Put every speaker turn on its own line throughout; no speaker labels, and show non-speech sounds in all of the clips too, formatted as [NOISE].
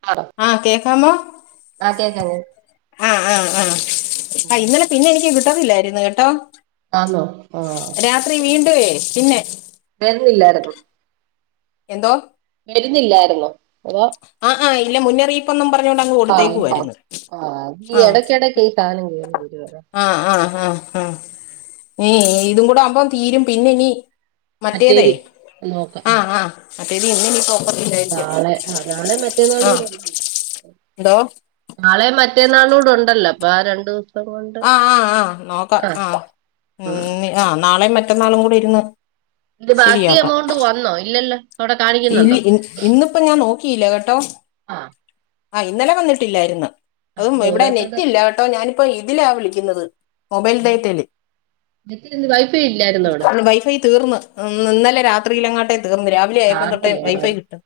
[UNINTELLIGIBLE]
ആ കേക്കാമോ
ആ കേക്കാം കേ
ആ ആ ആ ഇന്നലെ പിന്നെ എനിക്ക് കിട്ടത്തില്ലായിരുന്നു കെട്ടോ
ആന്നോ ആ
രാത്രി വീണ്ടുവേ പിന്നെ
വെരുന്നില്ലാരൊപ്പം
എന്തോ
വരുന്നില്ലായിരുന്നോ അതൊ
ആഹ് ആഹ് ഇല്ല മുന്നറിയിപ്പൊന്നും പറഞ്ഞോണ്ട് അങ്ങ് കൊടുത്തേക്കുവായിരുന്ന് ആഹ്
കെടക്ക് ഈ സാനം കേറി വരുവാ അതാ
ആഹ് ആഹ് ഹാ ഹാ. നി ഇതും കൂടെ ആവുമ്പം തീരും പിന്നെ ഇനി മറ്റേതേ
മറ്റേതി നോക്കാം ആ
ആഹ് ആഹ് മറ്റേത് ഇന്നിനിപ്പോ
നാളെ ആഹ് നാളെ
ആഹ്
മറ്റേന്നാളൂടണ്ടല്ലേ
എന്തോ
നാളേം മ മറ്റേന്നാളൂടെ ഉണ്ടല്ലോ അപ്പൊ ആ രണ്ടു കൊണ്ട്
ആ ആ ആ നോക്കാം ആ
ഉം
ആ നാളേം മറ്റന്നാളും കൂടി ഇര്ന്ന്
തിന്റെ ബാക്കി എമൗണ്ട് വന്നോ ഇല്ലല്ലോ അവിടെ
ഇൽ
കാണിക്കുന്നുണ്ടോ
ഇ ഇന്നിപ്പോ ഞാൻ നോക്കിയില്ല കേട്ടോ
ആ
ആഹ് ഇന്നലെ വന്നിട്ടില്ലായിരുന്നു. അതും
അപ്പൊ
ഇവിടെ
ഓരോരുത്തരുടെ
നെറ്റില്ല കട്ടോ ഞാനിപ്പോ ഇതിലാ വിളിക്കുന്നത്. മൊബൈൽ ഡേറ്റാല്
നെറ്റിൽ ഇന്ന് വൈഫൈ ഇല്ലായിരുന്നോ അവിടെ
[UNINTELLIGIBLE] വൈഫൈ തീർന്ന് ന്ന് ന്നലെ രാത്രിയിലങ്ങാട്ടെ തീർന്ന് രാവിലെ ആയപ്പം
ചാർജ്
തൊട്ടേ വൈഫൈ
ചെയ്യണമായിരുന്നു
കിട്ടു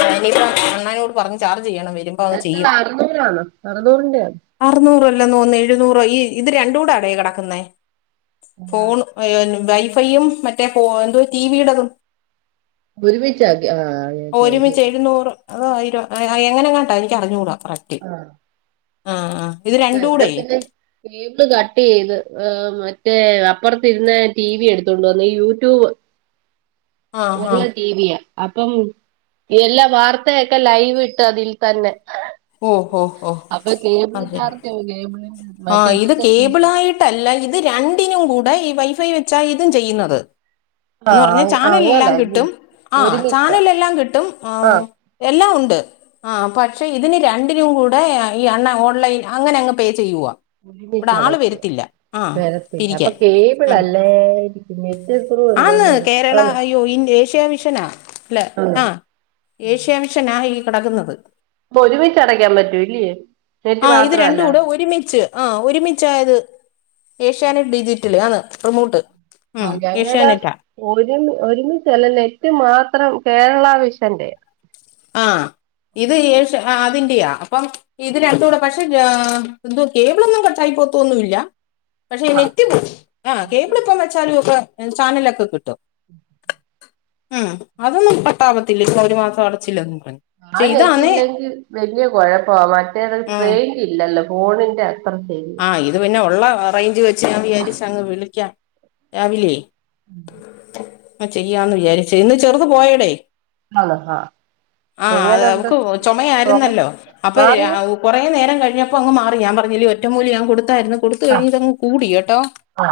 ഞാനിപ്പം അണ്ണാനോട് പറഞ് ചാർജ് ചെയ്യണം വരും
ഡാറ്റ അറുന്നൂറാണോ അറുന്നൂറിന്റെ ആണ്
അറുന്നൂറോ അല്ല നോന്ന് എഴുന്നൂറോ ഈ ഇത് രണ്ടുടെ ആടേ കെടക്കുന്നേ
ആണോ
ഫോണ് വയ് വൈഫൈയും മറ്റേ ഫോ എന്തുവാ ടിവിയുടതും
ഒരുമിച്ച് ആകി ആഹ്
ഓഹ് ഒരുമിച്ച് എഴുന്നൂറ് അതോ ആയിരൊ എങ്ങനെങ്ങാട്ടാ എനിക്ക് അറിഞ്ഞൂടാ കറക്
ആഹ്
ആഹ് ആഹ് ഇത് ര
ആഹ് ഇവിടെ പിന്നെ ടീ ഇന്ന് കട്ട് ചെയ്ത് ഏഹ് മറ്റേ അപ്പൊറത്തിരുന്നെ ടി വി എടുത്തോണ്ട് വന്ന് യൂട്യൂബ്
ആ ആ
പുതിയ ടി വി യാ. അപ്പം എല്ലാ വാർത്തയൊക്കെ ലൈവ് ഇട്ട് അതിൽ തന്നെ
ഓ ഓ ഓ
അപ്പ കേബിൾ
അത് ശരി
ചാർജോ കേബിളിൻ്റെ മറ്റേ ഇവട്ത്തെ സി
തല്ല ഇത് രണ്ടിനും കൂടെ ഈ വൈഫൈ വെച്ചാ ഇതും ചെയ്യുന്നത്. എന്ന് പറഞ്ഞാ
ആഹ്
ചാനൽലെല്ലാം
അങ്ങനല്ലേ
കിട്ടും ആഹ്
ഒരുമിച്ച
ചാനൽ ലെല്ലാം കിട്ടും ആഹ് എല്ലാം ഉണ്ട് ആഹ് പക്ഷേ ഇതിന് രണ്ടിനും കൂടെ ഈ അണ്ണ ഓൺലൈൻ അങ്ങനെ അങ്ങ് പേ ചെയ്യുവാ.
ഒരുമിച്ചടക്ക. വരത്തില്ല അപ്പൊ
പിരിക്കാൻ
കേബിൾ
ആ
അല്ലേ
ആന്ന്
[UNINTELLIGIBLE]
കേരള
ആന്നോ
അല്ല ആഹ് ഏഷ്യ മിഷൻ ആ ഈ കിടക്കുന്നത്
പ്പോ ഒരുമിച്ച് അടയ്ക്കാൻ പറ്റൂ ഇല്ല്യേ
ആഹ് ഇത് രണ്ടൂടെ ഒരുമിച്ച് ആഹ് ഒരുമിച്ചായത് ഏഷ്യാനെറ്റ് ഡിജിറ്റല് ആണ് റീമോട്ട്
ആഹ് ഞങ്ങടെ ഒരുമി ഒരുമിച്ചല്ല. നെറ്റ് മാത്രം കേരള വിഷന്റെ.
ആഹ് ഇത് ഏഷ്യ ആഹ് അതിന്റെയാ അപ്പം ഇതിനത്തൂടെ പക്ഷെ ആഹ് എന്തുവാ കേബിളൊന്നും കട്ടായി പോവത്തൊന്നു ഇല്ല. പക്ഷെ ഈ
ആ
നെറ്റ് പോവും. ആഹ്
നെറ്റ്
കേബിളിപ്പം
പോയി
വെച്ചാലും ഒക്കെ ചാനലൊക്കെ കിട്ടും ആഹ് അതൊന്നും കട്ടാവത്തില്ല ഇനി ഒരു മാസം അടച്ചില്ലന്നും പറഞ്ഞ്
ആ നെറ്റില്ലെങ്കിൽ വല്യ കൊഴപ്പവാ മറ്റേത് റൈ
ഉം
യ്ഞ്ചില്ലല്ലോ ഫോണിന്റെ അത്ര ചെയ്
ആഹ്. ഇതുപിന്നെ ഉള്ള റേഞ്ചു വെച്ചു ഞാൻ വിചാരിച്ചു അങ്ങുവിളിക്കാം, രാവിലേ ചെയ്യാംന്നു വിചാരിച്ച്. ഇന്നു ചെറുതു പോയടേ?
ആണോ ആ
ആഹ്. അതെ
എങ്ങനുണ്ട്
അവൾക്കു
തോമസ്
ചുമയായിരുന്നല്ലോ, അപ്പൊ രാ
മാറിയോ
കൊറേ നേരം കഴിഞ്ഞപ്പോ അങ്ങു മാറി. ഞാൻ പറഞ്ഞില്ലേ ഒറ്റമൂലിയങ്ങു കൊടുത്തായിരുന്നു, കൊടു ത്ത്
ആ
കഴിഞ്ഞിട്ടങ്ങു കൂടി കേട്ടോ,
ആ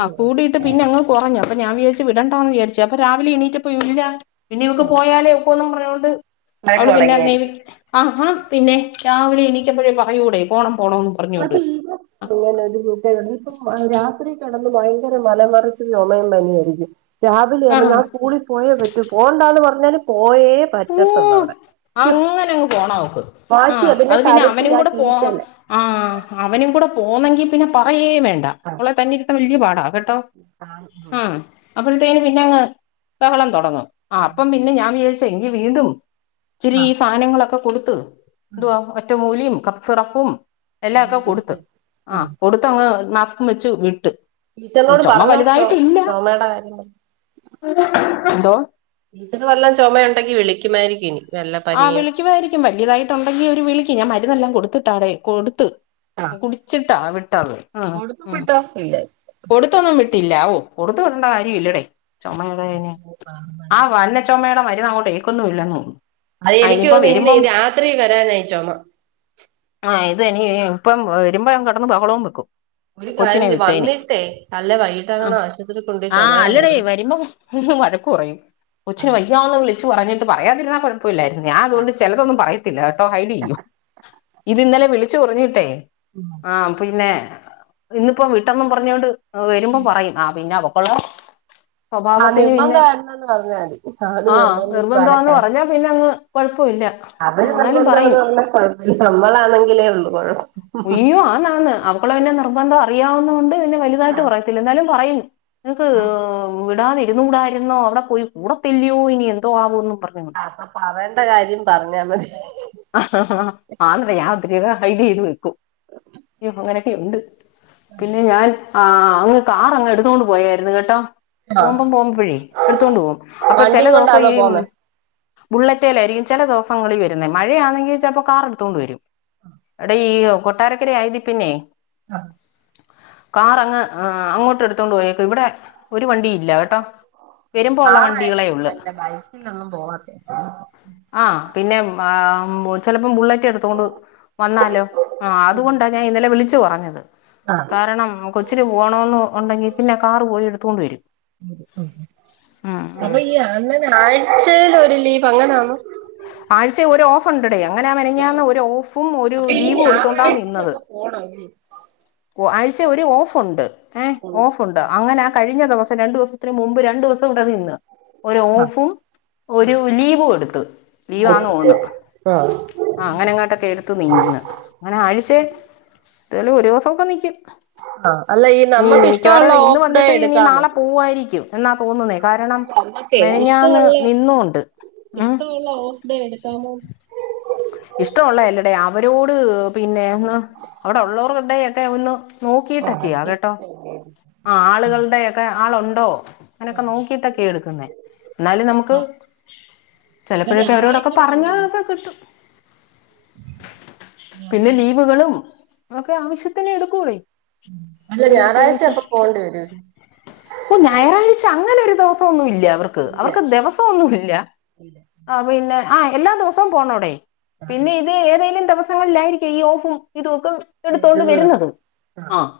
ആഹ് കൂടിയിട്ട് പിന്നെങ്ങ്‌ കൊറഞ്ഞു അപ്പൊഞാൻ വിചാരിച്ചു വിടണ്ടാന്നു വിചാരിച്ചു അപ്പോ രാവി എണീറ്റപ്പോ എങ്ങനെയാ പിന്നെ ഇവക്കുപോയാലെ ഒക്കുന്നും പറഞ്ഞോണ്ട്
വഴക്ക്
അവളുപിന്നെ അമ്മേ
തുടങ്ങിയായിരിക്കും
വിളി ആഹ പിന്നെ രാവിലെ എണീറ്റപ്പഴെ പറയൂടെ പോണം പോണോന്ന് പറഞ്ഞോണ്ട്
പോലത്തെ ഈഗോ അങ്ങനൊരു സൂകേടുണ്ട് ഇപ്പം മ രാത്രികിടന്നു ഭയങ്കര മലമറിച്ചു ചുമയും പനിയാരിക്കും. രാവിലെയന്ന് ഞാൻ
ആഹ്
സ്കൂളിൽപോയേ പറ്റൂ പോകണ്ടാന്നു പറഞ്ഞാലും പോയേ
ഓ
പറ്റത്തുള്ളവിടെ യ്യോ
അങ്ങനെ അങ്ങ് പോണം അവക്ക്
വാശിയാ പിന്നെ കരച്ചിലാ കീറ്റല്
ആഹ് അവനുംകൂടെ പോന്നെങ്കി പിന്നെ പറയേം വേണ്ട
ആ
അവളെ തന്നെയിരുത്താൻ വല്ല്യ പാടാ കെട്ടോ.
[UNINTELLIGIBLE]
അപ്പോളത്തേനു പിന്നെയങ്ങ് ബഹളം തുടങ്ങും. ആ അപ്പം പിന്നെ ഞാൻ വിചാരിച്ചു എങ്കി വീണ്ടും
ആ
ഇച്ചിരിയീസാധനങ്ങളൊക്കെ കൊടുത്ത്
ഉം.
എന്തുവാ ഒറ്റമൂലിയും കഫ്സിറപ്പും
എന്നാ
എല്ലാക്കെ കൊടുത്തു
കൊടുത്തേ. ആ
ആഹ് കൊടുത്തങ്ങ് മാസ്ക്കുംവെച്ചു വിട്ടു.
ടീച്ചറിനോട്
ചൊമ
പറഞ്ഞോ ചോ
വലുതായിട്ടില്ല
ചുമയുടെ കാര്യം പറ
എന്തോ
ടീച്ചറും വല്ലൊ ചൊമയൊണ്ടെങ്കി വിളിക്കുമാരിക്കും ഇനി വല്ല
ആഹ്‌
പനിയോ
വിളിക്കുവാരിക്കും വല്ല്യതായിട്ടുണ്ടെങ്കി അവരുവിളിക്കും ഞാൻ മരുന്നെല്ലാം കൊടുത്തിട്ടാടെ കൊടുത്തു.
ആഹ്
കുടിച്ചിട്ടാ വിട്ടത് ആഹ്
കൊടുത്തും വിട്ടോ ഇല്ലെ
കൊടുത്തൊന്നും വിട്ടില്ല ഓ കൊടുത്തുവിടണ്ട കാര്യവില്ലടേ ചൊമ [UNINTELLIGIBLE] ആ വന്നി ചൊമേടെ മരുന്നങ്ങോട്ടേക്കുന്നുവില്ലന്നു തോന്നുന്നു. ആ
അയെനിക്കു
ഇനിയിപ്പം
തോന്നുന്നെ ഇന്നീ
വരുമ്പം
രാത്രി വരാനാ ഈ ചൊമ
ആഹ് ഇത് ഇതിനിയി ഇപ്പം വരുമ്പോ ഞാൻ കിടന്നു ബഹളോം വെക്കും
ഒരു കാര്യം
കൊച്ചിനെ
ചെയ്യ്
വിട്ടേന്
വന്നിട്ടേ അല്ലെ
അ
വൈകിട്ടങ്ങാണം ആശുപത്രി കൊണ്ടോയി
ആ
ചുമയുടെ
അല്ലടേ
മരുന്ന്
വരുമ്പം ഉം ഉം വഴക്കുപറയും കൊച്ചിനു വയ്യാന്നുവിളിച്ചു പറഞ്ഞിട്ട് പറയാതിരുന്നാ കുഴ പ്പവില്ലാരുന്നു ഞാനതുകൊണ്ട് ചിലതൊന്നും പറയത്തില്ല കേട്ടോ ഹൈഡ്ചെയ്യും. ഇതിന്നലെ വിളിച്ചു പറഞ്ഞിട്ടേ
പിന്നെ
ആം പിന്നെ ഇന്നിപ്പോം വീട്ടെന്നും പറഞ്ഞോണ്ടു വരുമ്പോ പറയും ആ പിന്നെ അവക്കൊള്ളെ
ആഹ്
സ്വഭാവത്തിനുപിന്നെ
നിർബന്ധമായിരുന്നെന്ന് പറഞ്ഞാ മതി അവര്
ആ
നിർബന്ധിച്ചു
നിർബന്ധാന്ന് പറഞ്ഞാ പിന്നങ്ങ് കുഴപ്പവില്ല
അവരുനിർബന്ധാന്നു പറഞ്ഞാ കൊഴപ്പവില്ല നമ്മളാണെങ്കിലേയുള്ളു കൊഴപ്പം.
ഉയ്യോ ആന്നാന്ന് അവാക്കൊള്ള പിന്നെ നിർബന്ധം അറിയാവുന്ന കൊണ്ട് പിന്നെ വലുതായിട്ടുപറയത്തില്ല എന്നാലും പറയും. നിനക്ക് വിടാതിരുന്നൂകൂടാരുന്നോ അവിടെ പോയി കൂടത്തില്ലയോ ഇനി എന്തോ ആവുന്നും
അപ്പ പറയണ്ടകാര്യം പറഞ്ഞാ മതി
ആഹ ഹ ഹ ആന്നേ ഞാനോത്തിരിയൊക്കെ ഹൈഡുചെയ്തുവെക്കും യ്യോ അങ്ങനൊക്കെയുണ്ട്. പിന്നെ ഞാൻ ആ അങ്ങ് കാറങ്ങെടുത്തോണ്ടു പോയാരുന്നു കെട്ടോ.
ആഹ്
പോമ്പം പോമ്പഴെ എടുത്തോണ്ടു പോകും അപ്പൊ ചെല
വണ്ടിയും
ദിവസം
കൊണ്ടാന്നോ
ഈ
പോന്നേ
ബുള്ളറ്റേലായിരിക്കും ചില ദിവസങ്ങളി വരുന്നേ മഴയാണെങ്കി ചിലപ്പോ കാറെടുത്തോണ്ടു വരും. എടായീ കൊട്ടാരക്കര ആയതിപ്പിന്നയേ
ആഹ്
കാറങ്ങ് ആ അ അങ്ങോട്ടെടുത്തോണ്ടു പോയേക്കുവ ഇവിടെ ഒരു വണ്ടില്ലട്ടോ.
കാറാരിക്കും നല്ല ബൈക്കിലൊന്നും പോകാതെ [INAUDIBLE]
ആഹ് പിന്നെ ആ ചിലപ്പം ബുള്ളറ്റെടുത്തോണ്ട് വ വന്നാലൊ ആഹ് അതുകൊണ്ടാ ഞാനിന്നലെ വിളിച്ചു പറഞ്ഞത്
ആഹ്
കാരണം കൊ ച്ചിന് പോണോന്ന് ഒണ്ടെങ്കി പിന്നെ കാറുപോയി എടുത്തോണ്ടുവരും.
വരും ഉം ഉം അപ്പ ഈ അണ്ണന് ആഴ്ചേലൊരു ലീവ ങ്ങനാന്നൊ
ആഴ്ച്ചെ ഒരൊഫൊണ്ടടേ അങ്ങന മിനിഞ്ഞാന്ന് ഒരോഫും ഒരു ലീവും എടുത്തോണ്ടാ നിന്നത്.
പൊണവല്ല്യേ
ഒ ആഴ്ച്ചെ ഒര് ഓഫോണ്ട് ഏഹ് ഓഫോണ്ട് അങ്ങന കഴിഞ്ഞ ദിവസം രണ്ടു ദിവസത്തിന് മുമ്പ് രണ്ടു ദിവ സം ഇവിടെ നിന്ന് ഒരൊഫും ഒരു ലീവും എടുത്തു ലീവാന്ന് തോന്നുന്നു
ആഹ്
ആ അങ്ങനെ അങ്ങനാണ്ടെക്കെ എടുത്ത് നിന്ന് അങ്ങനെ ആഴ്ചേ ഏതേലും ഒരു ദിവസൊക്കെ നിക്കും
ആഹ് അല്ല ഈ നമ്മക്ക് ഇഷ്ടൊള്ള
ഇന്ന്
ഓഫ് ഡേ
വന്നിട്ട് ഇനി
എടുക്കാമോ
നാളെ പോവായിരിക്കും എന്നാ തോന്നുന്നേ കാരണം
നമ്മക്കെ
മെനഞ്ഞാന്ന്
ഇഷ്ടമുള്ള
നിന്നുണ്ട് ഉം
ലീവ് എടുക്കാമോ
ഇഷ്ടൊള്ള അല്ലടെ അവരോട് പിന്നെ ഒന്ന് അവിടെ ഒള്ളവരുടെക്കെ ഒന്ന് നോക്കിട്ടൊക്കെയാ കേട്ടോ
അഡ്ജസ്റ്റ്
ആഹ് ആളുകളുടെക്കെ ആളോണ്ടോ അങ്ങനൊക്കെ നോക്കിട്ടൊക്കെ എടുക്കുന്നെ എന്നാലും
ആ
നമുക്ക്
ഇപ്പൊ
ചെലപ്പഴക്കെ അവരോടൊക്കെ
ഞായറാഴ്ച പോകേണ്ടി വരും
പറഞ്ഞാലോക്കെ കിട്ടും
[UNINTELLIGIBLE]
പിന്നെ
ഞായറാഴ്ച
ലീവുകളും ഇതൊക്കെ ആവിശ്യത്തിന് എടുക്കൂവെടേ
അല്ല ഞായറാഴ്ച അപ്പൊ പോവണ്ടി വരും
ഓ ഞായറാഴ്ച്ച അങ്ങനൊരു ദിവസൊന്നും ഇല്ല അവർക്ക് ക്ക്‌
ഇല്ല
അവർക്ക് ദെവസോം ഒന്നുല്ല
ഇല്ല
പിന്നെ ആഹ് എല്ലാ ദിവസവും പോണോടെ പിന്നെ ഇത് ഏതെലും ദിവസങ്ങളിലായിരിക്കും ഈ ഓഫും ഇതൊക്കെ എടുത്തോണ്ട് വരുന്നത്
ആ
ആഹ്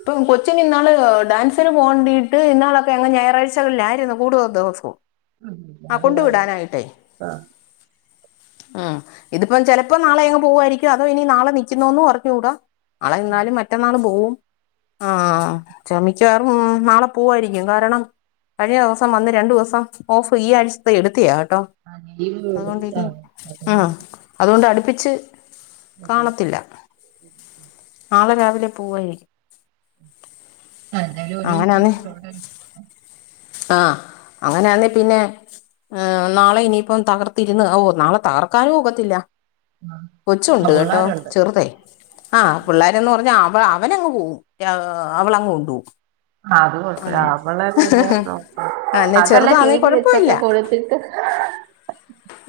ഇപ്പം കൊച്ചിനിന്നാളു ഡാൻസിനു പോകേണ്ടിയിട്ട് ഇന്നാളൊക്കെ അങ്ങ് ഞായറാഴ്ചകളിലായിരുന്നു കൂടുതൽ ദിവസവും. ആഹ് കൊണ്ട് വിടാനായിട്ടെ
ആഹ്
ആഹ് ഇതിപ്പം ചിലപ്പോ നാളെഅങ്ങ് പോവായിരിക്കും അതോ ഇനി നാളെ നിക്കുനൊന്നും അറിഞ്ഞൂട നാളെ നിന്നാലും മറ്റന്നാള് പോകും ആഹ് ച്ചമിക്കവാറും മ് നാളെ പോവായിരിക്കും കാരണം കഴിഞ്ഞ ദിവസം വന്ന് രണ്ട് ദിവസം ഓഫ് ഈ ആഴ്ചത്തെ എടുത്തയാ കേട്ടോ
ആഹ് ലീവ് എടുത്തെ
ആഹ് അതുകൊണ്ട് അടുപ്പിച്ച് കാണത്തില്ല നാളെ രാവിലെ പോവായിരിക്കും
ആഹ് എന്തായാലും ഒരു ദിവസം വീട്ടിലൊണ്ടല്ലോ
ആഹ് അങ്ങനാന്നെ പിന്നെ ആഹ് നാളെ ഇനിയിപ്പം തകർത്തിരുന്ന് ഓ നാളെ തകർക്കാനും ഒക്കത്തില്ല
ആ
കൊച്ചുണ്ട് കേട്ടോ
പിള്ളേരുണ്ട്
ചെറുതെ ആഹ് പുള്ളാരന്ന് പറഞ്ഞ അവ അവ അവനങ്ങ് പോകും രാ അവളങ്ങ് കൊണ്ട് പോം
ആ അത് കൊഴപ്പില്ല അവളെ പിന്നെ നോക്ക
ആ എന്നെ
അതല്ല ടി
ചെറുതാന്നേ
വി
കുഴപ്പമില്ല
വെച്ചൊക്കെ കൊടുത്തിട്ട്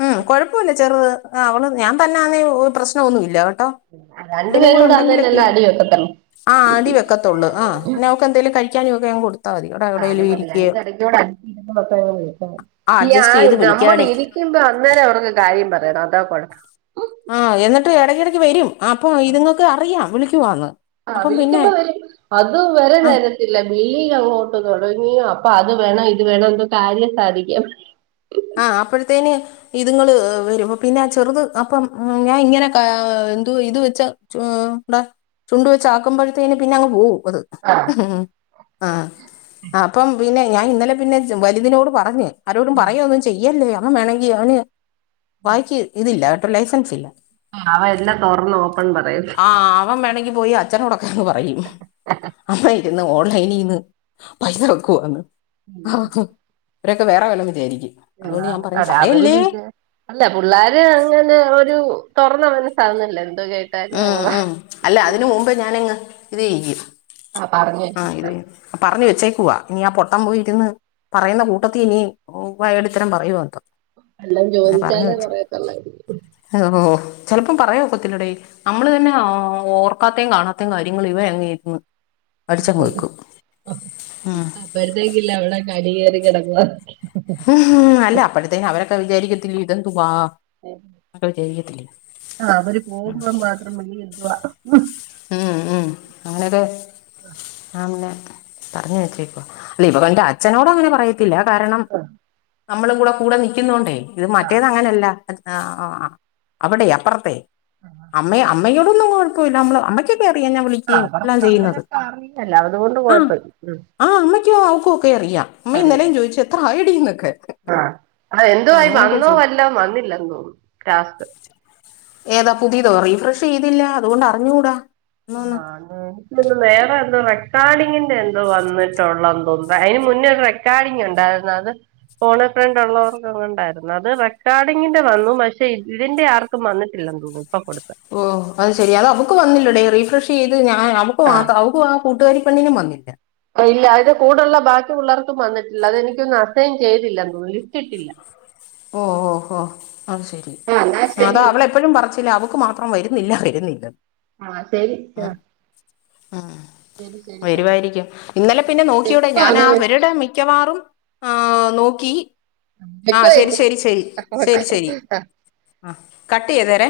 ഉം കൊഴപ്പല്ല ചെറുത് അ അവള് ഞാൻ തന്നാന്നെ പ്രശ്നൊന്നുല്ല കേട്ടോ
രണ്ടു
ഇവനും കൂടെ
പേരൂടെ അന്നേലല്ലേ
ഉണ്ടെങ്കിലൊക്കെയാ
അടി വെക്കത്തുള്ളൂ
ആഹ് അടി വെ ഒക്കത്തൊള് ആഹ് പിന്നെ അവക്ക് എന്തെലും കഴിക്കാനുംക്കെ ഞാൻ കൊടു
ആഹ് അത് മതി ആയിന്റെ എടക്കൂടെ
ആ
[INAUDIBLE]
അഡ്ജസ്റ്റ്
ഇയാൻ
ചെയ്ത് വിളിക്കാടെ
നമ്മളിരി രിക്കുമ്പോ അന്നേരം അവർക്ക് കാര്യം പറയണം അതാ കൊഴപ്പം
ആഹ് എന്നിട്ട് എടക്കടക്ക് വരും അപ്പൊ ഇത്ങ്ങക്ക് അറിയാം വിളിക്കുവാന്ന്
ആഹ്
അപ്പം പിന്നെ
വിളിക്കുമ്പോ വ അത് വരെ
ആ
നേരത്തില്ല മീനങ്ങോട്ട് തൊടങ്ങിയ അപ്പൊ അത് വേണം ഇത് വേണം എന്തോ കാര്യം സാധിക്കും
ആഹ് അപ്പ്ഴ്ത്തേന് ഇതുങ്ങള് വരും പിന്നെ അ ചെറുത് അപ്പം മ് ഞാൻ ഇങ്ങനെ ക എന്തോ ഇത് വെച്ച ചോറാ ചുണ്ട് വെച്ച് ആക്കുമ്പോഴത്തേന് പിന്നെ അങ്ങ് പോകും അത്
ആഹ്
ഉം ആഹ് അപ്പം പിന്നെ ഞാൻ ഇന്നലെ പിന്നെ വലുതിനിനോട് പറഞ്ഞ് ആരോടും പറയൊന്നും ചെയ്യല്ലേ അവൻ വേണങ്കി അവന് വായിക്ക് ഇതില്ല ലൈസൻസ് ഇല്ല
അവന് എല്ലാം തുറന്നു ഓപ്പൺ പറയും
ആ അവൻ വേണെങ്കി പോയി അച്ഛനോടൊക്കെങ്ങ് പറയും അമ്മ ഇരുന്ന് ഓൺലൈനിൽന്ന് പൈസ വെക്കുവന്ന് അവരൊക്ക വേറെ വല്ലം വിചാരിക്കും.
ആ
ഞാൻ പറഞ്ഞു
അത അവര്
പറയല്ലേ
വീച- അല്ല പിള്ളോര് അങ്ങനെ ഒരു തുറന്ന മനസാ ഉള്ളത് എന്ത്‌
ഉം ഉം അല്ല അതിന് മുമ്പ് ഞാനങ്ങ് ഇത് ചെയ്യും.
ആ പറഞ്ഞ്
ആ ഇത് പറഞ്ഞഞ് വെച്ചേക്കുവ ഇനി ആ പൊട്ടം പോയിരുന്ന് പറയുന്ന കൂട്ടത്തിൽ ഇനി വായാടിത്തരം പറയുവോ ന്തോ
എല്ലാം
പറഞ്ഞ്
ചോദിച്ചാലേ
വെച്ച
പറയത്തുള്ളായിരിക്കും
ഓ ഹോ ചിലപ്പം പറയാ ഒക്കത്തില്ലടെ നമ്മള് തന്നെ ഓർക്കാത്തെയും കാണാത്തെയും കാര്യങ്ങ ഇവ അങ്ങെ ഇരുന്നു
അതേ പ്പം
ഉം.
അപ്പറത്തേക്കില്ല അവിടെ കടി കേറി കെടക്കുവാ
ഉം അല്ല അപ്പോഴത്തേക്കും അവരൊക്കെ വിചാരിക്കത്തില്ല ഇതെന്തുവാ
ഉം
അപ്പൊ ചെയ്യത്തില്ലെ
ആ അവര് പോകുമ്പോൾ മാത്രമല്ല എന്തുവാ.
ഉം ഉം അങ്ങനെക്കെ ആല്ലെ പറഞ്ഞഞ് വെച്ചേക്കുവ അല്ല ഇവ എന്റെ അച്ഛനോട അങ്ങനെ പറയ പത്തില്ല കാരണം നമ്മളെ കൂടെ കൂടെ നൽക്കുന്നുണ്ടേ ഇത്
ആ
മറ്റേത് അങ്ങനെയല്ല. ആ ആ അവിടെ അപ്പുറത്തെേ അമ്മ അമ്മയോടൊന്നും കുഴപ്പമില്ല നമ്മള്- അമ്മക്കൊക്കെയറിയാെ ഞാൻ വിളി
അല്ലാത അവരൊക്കെ അറിയാലോ അത് കൊണ്ട് കൊഴപ്പില്ല ഉം
ആഹ് അമ്മയ്ക്കോ അവക് ഒക്കെ അറിയാം അമ്മ ഇന്നലെയും ചോയിച്ചു എത്ര ആയെടിന്നൊക്കെ.
ആ അ എന്തു ആ വന്നോ അല്ല വന്നില്ലന്ന് തോന്നുന്നു ലാ സ്റ്റ്
ഏതാ പുതിയതോ റീഫ്രഷ് ചെയ്തില്ല അതുകൊണ്ട് അറിഞ്ഞുകൂടാ. എന്നൊന്ന്
ആഹ് എനി നേറെ എന്തോ റെക്കോർഡിങ്ങിന്റെ എന്തോ വന്നിട്ടുള്ള എന്തോ അതിന് മുന്നേരു റക്കാർഡിങ്ങ് ഉണ്ടായിരുന്നു അത് ഫോൺ എ ഫ്രണ്ട് ഉള്ളവർക്കണ്ടായിരുന്നു അത് റെക്കോർഡിങ്ങിന്റെ വന്നു പക്ഷെ ഇതിന്റെ ആർക്കും വന്നിട്ടില്ല തോന്നുന്നു പ്പ കൊടുത്തത്
ഓ അത് ശരി അത് അവക്ക് വന്നില്ലടേ റീഫ്രഷ് ചെയ്ത് ഞാൻ അപ്പൊ ആ അവക്കും ആ കൂട്ടുകാരി പെണ്ണിനും വന്നില്ല
ഇല്ല അതിന്റെ കൂടുള്ള ബാക്കി ഉള്ള പിള്ളർക്കും വന്നിട്ടില്ല അതെനിക്കൊന്ന് ണ്‌ അത് അസൈൻ ചെയ്തില്ലന്ന ലിസ്റ്റ് ഇട്ടില്ല [INAUDIBLE] ഇല്ല
ഓ ഓ ഓ അത് ശരി
ആ എന്നാ
അത
ശരി
അവളെ എപ്പോഴും പറച്ചില അവക്ക് മാത്രം വരുന്നില്ല വരുന്നില്ല.
ആഹ് ശരി ആ
ആഹ്
ശരി ശരി ആ
വരുവായിരിക്കും ഇന്നലെ പിന്നെ നോക്കിയാടെ ഞാൻ
വെക്കുവാണ്
ആ അവരുടെ മിക്കവാറും. ആഹ് നോക്കി ആ
വെക്കുവാ
ശരി
ചേച്ചി
ശരി ശരി
ആ വെക്കുവാ
ശരി ശരി
ആ
ആ കട്ട് ചെയ്ത തെരാ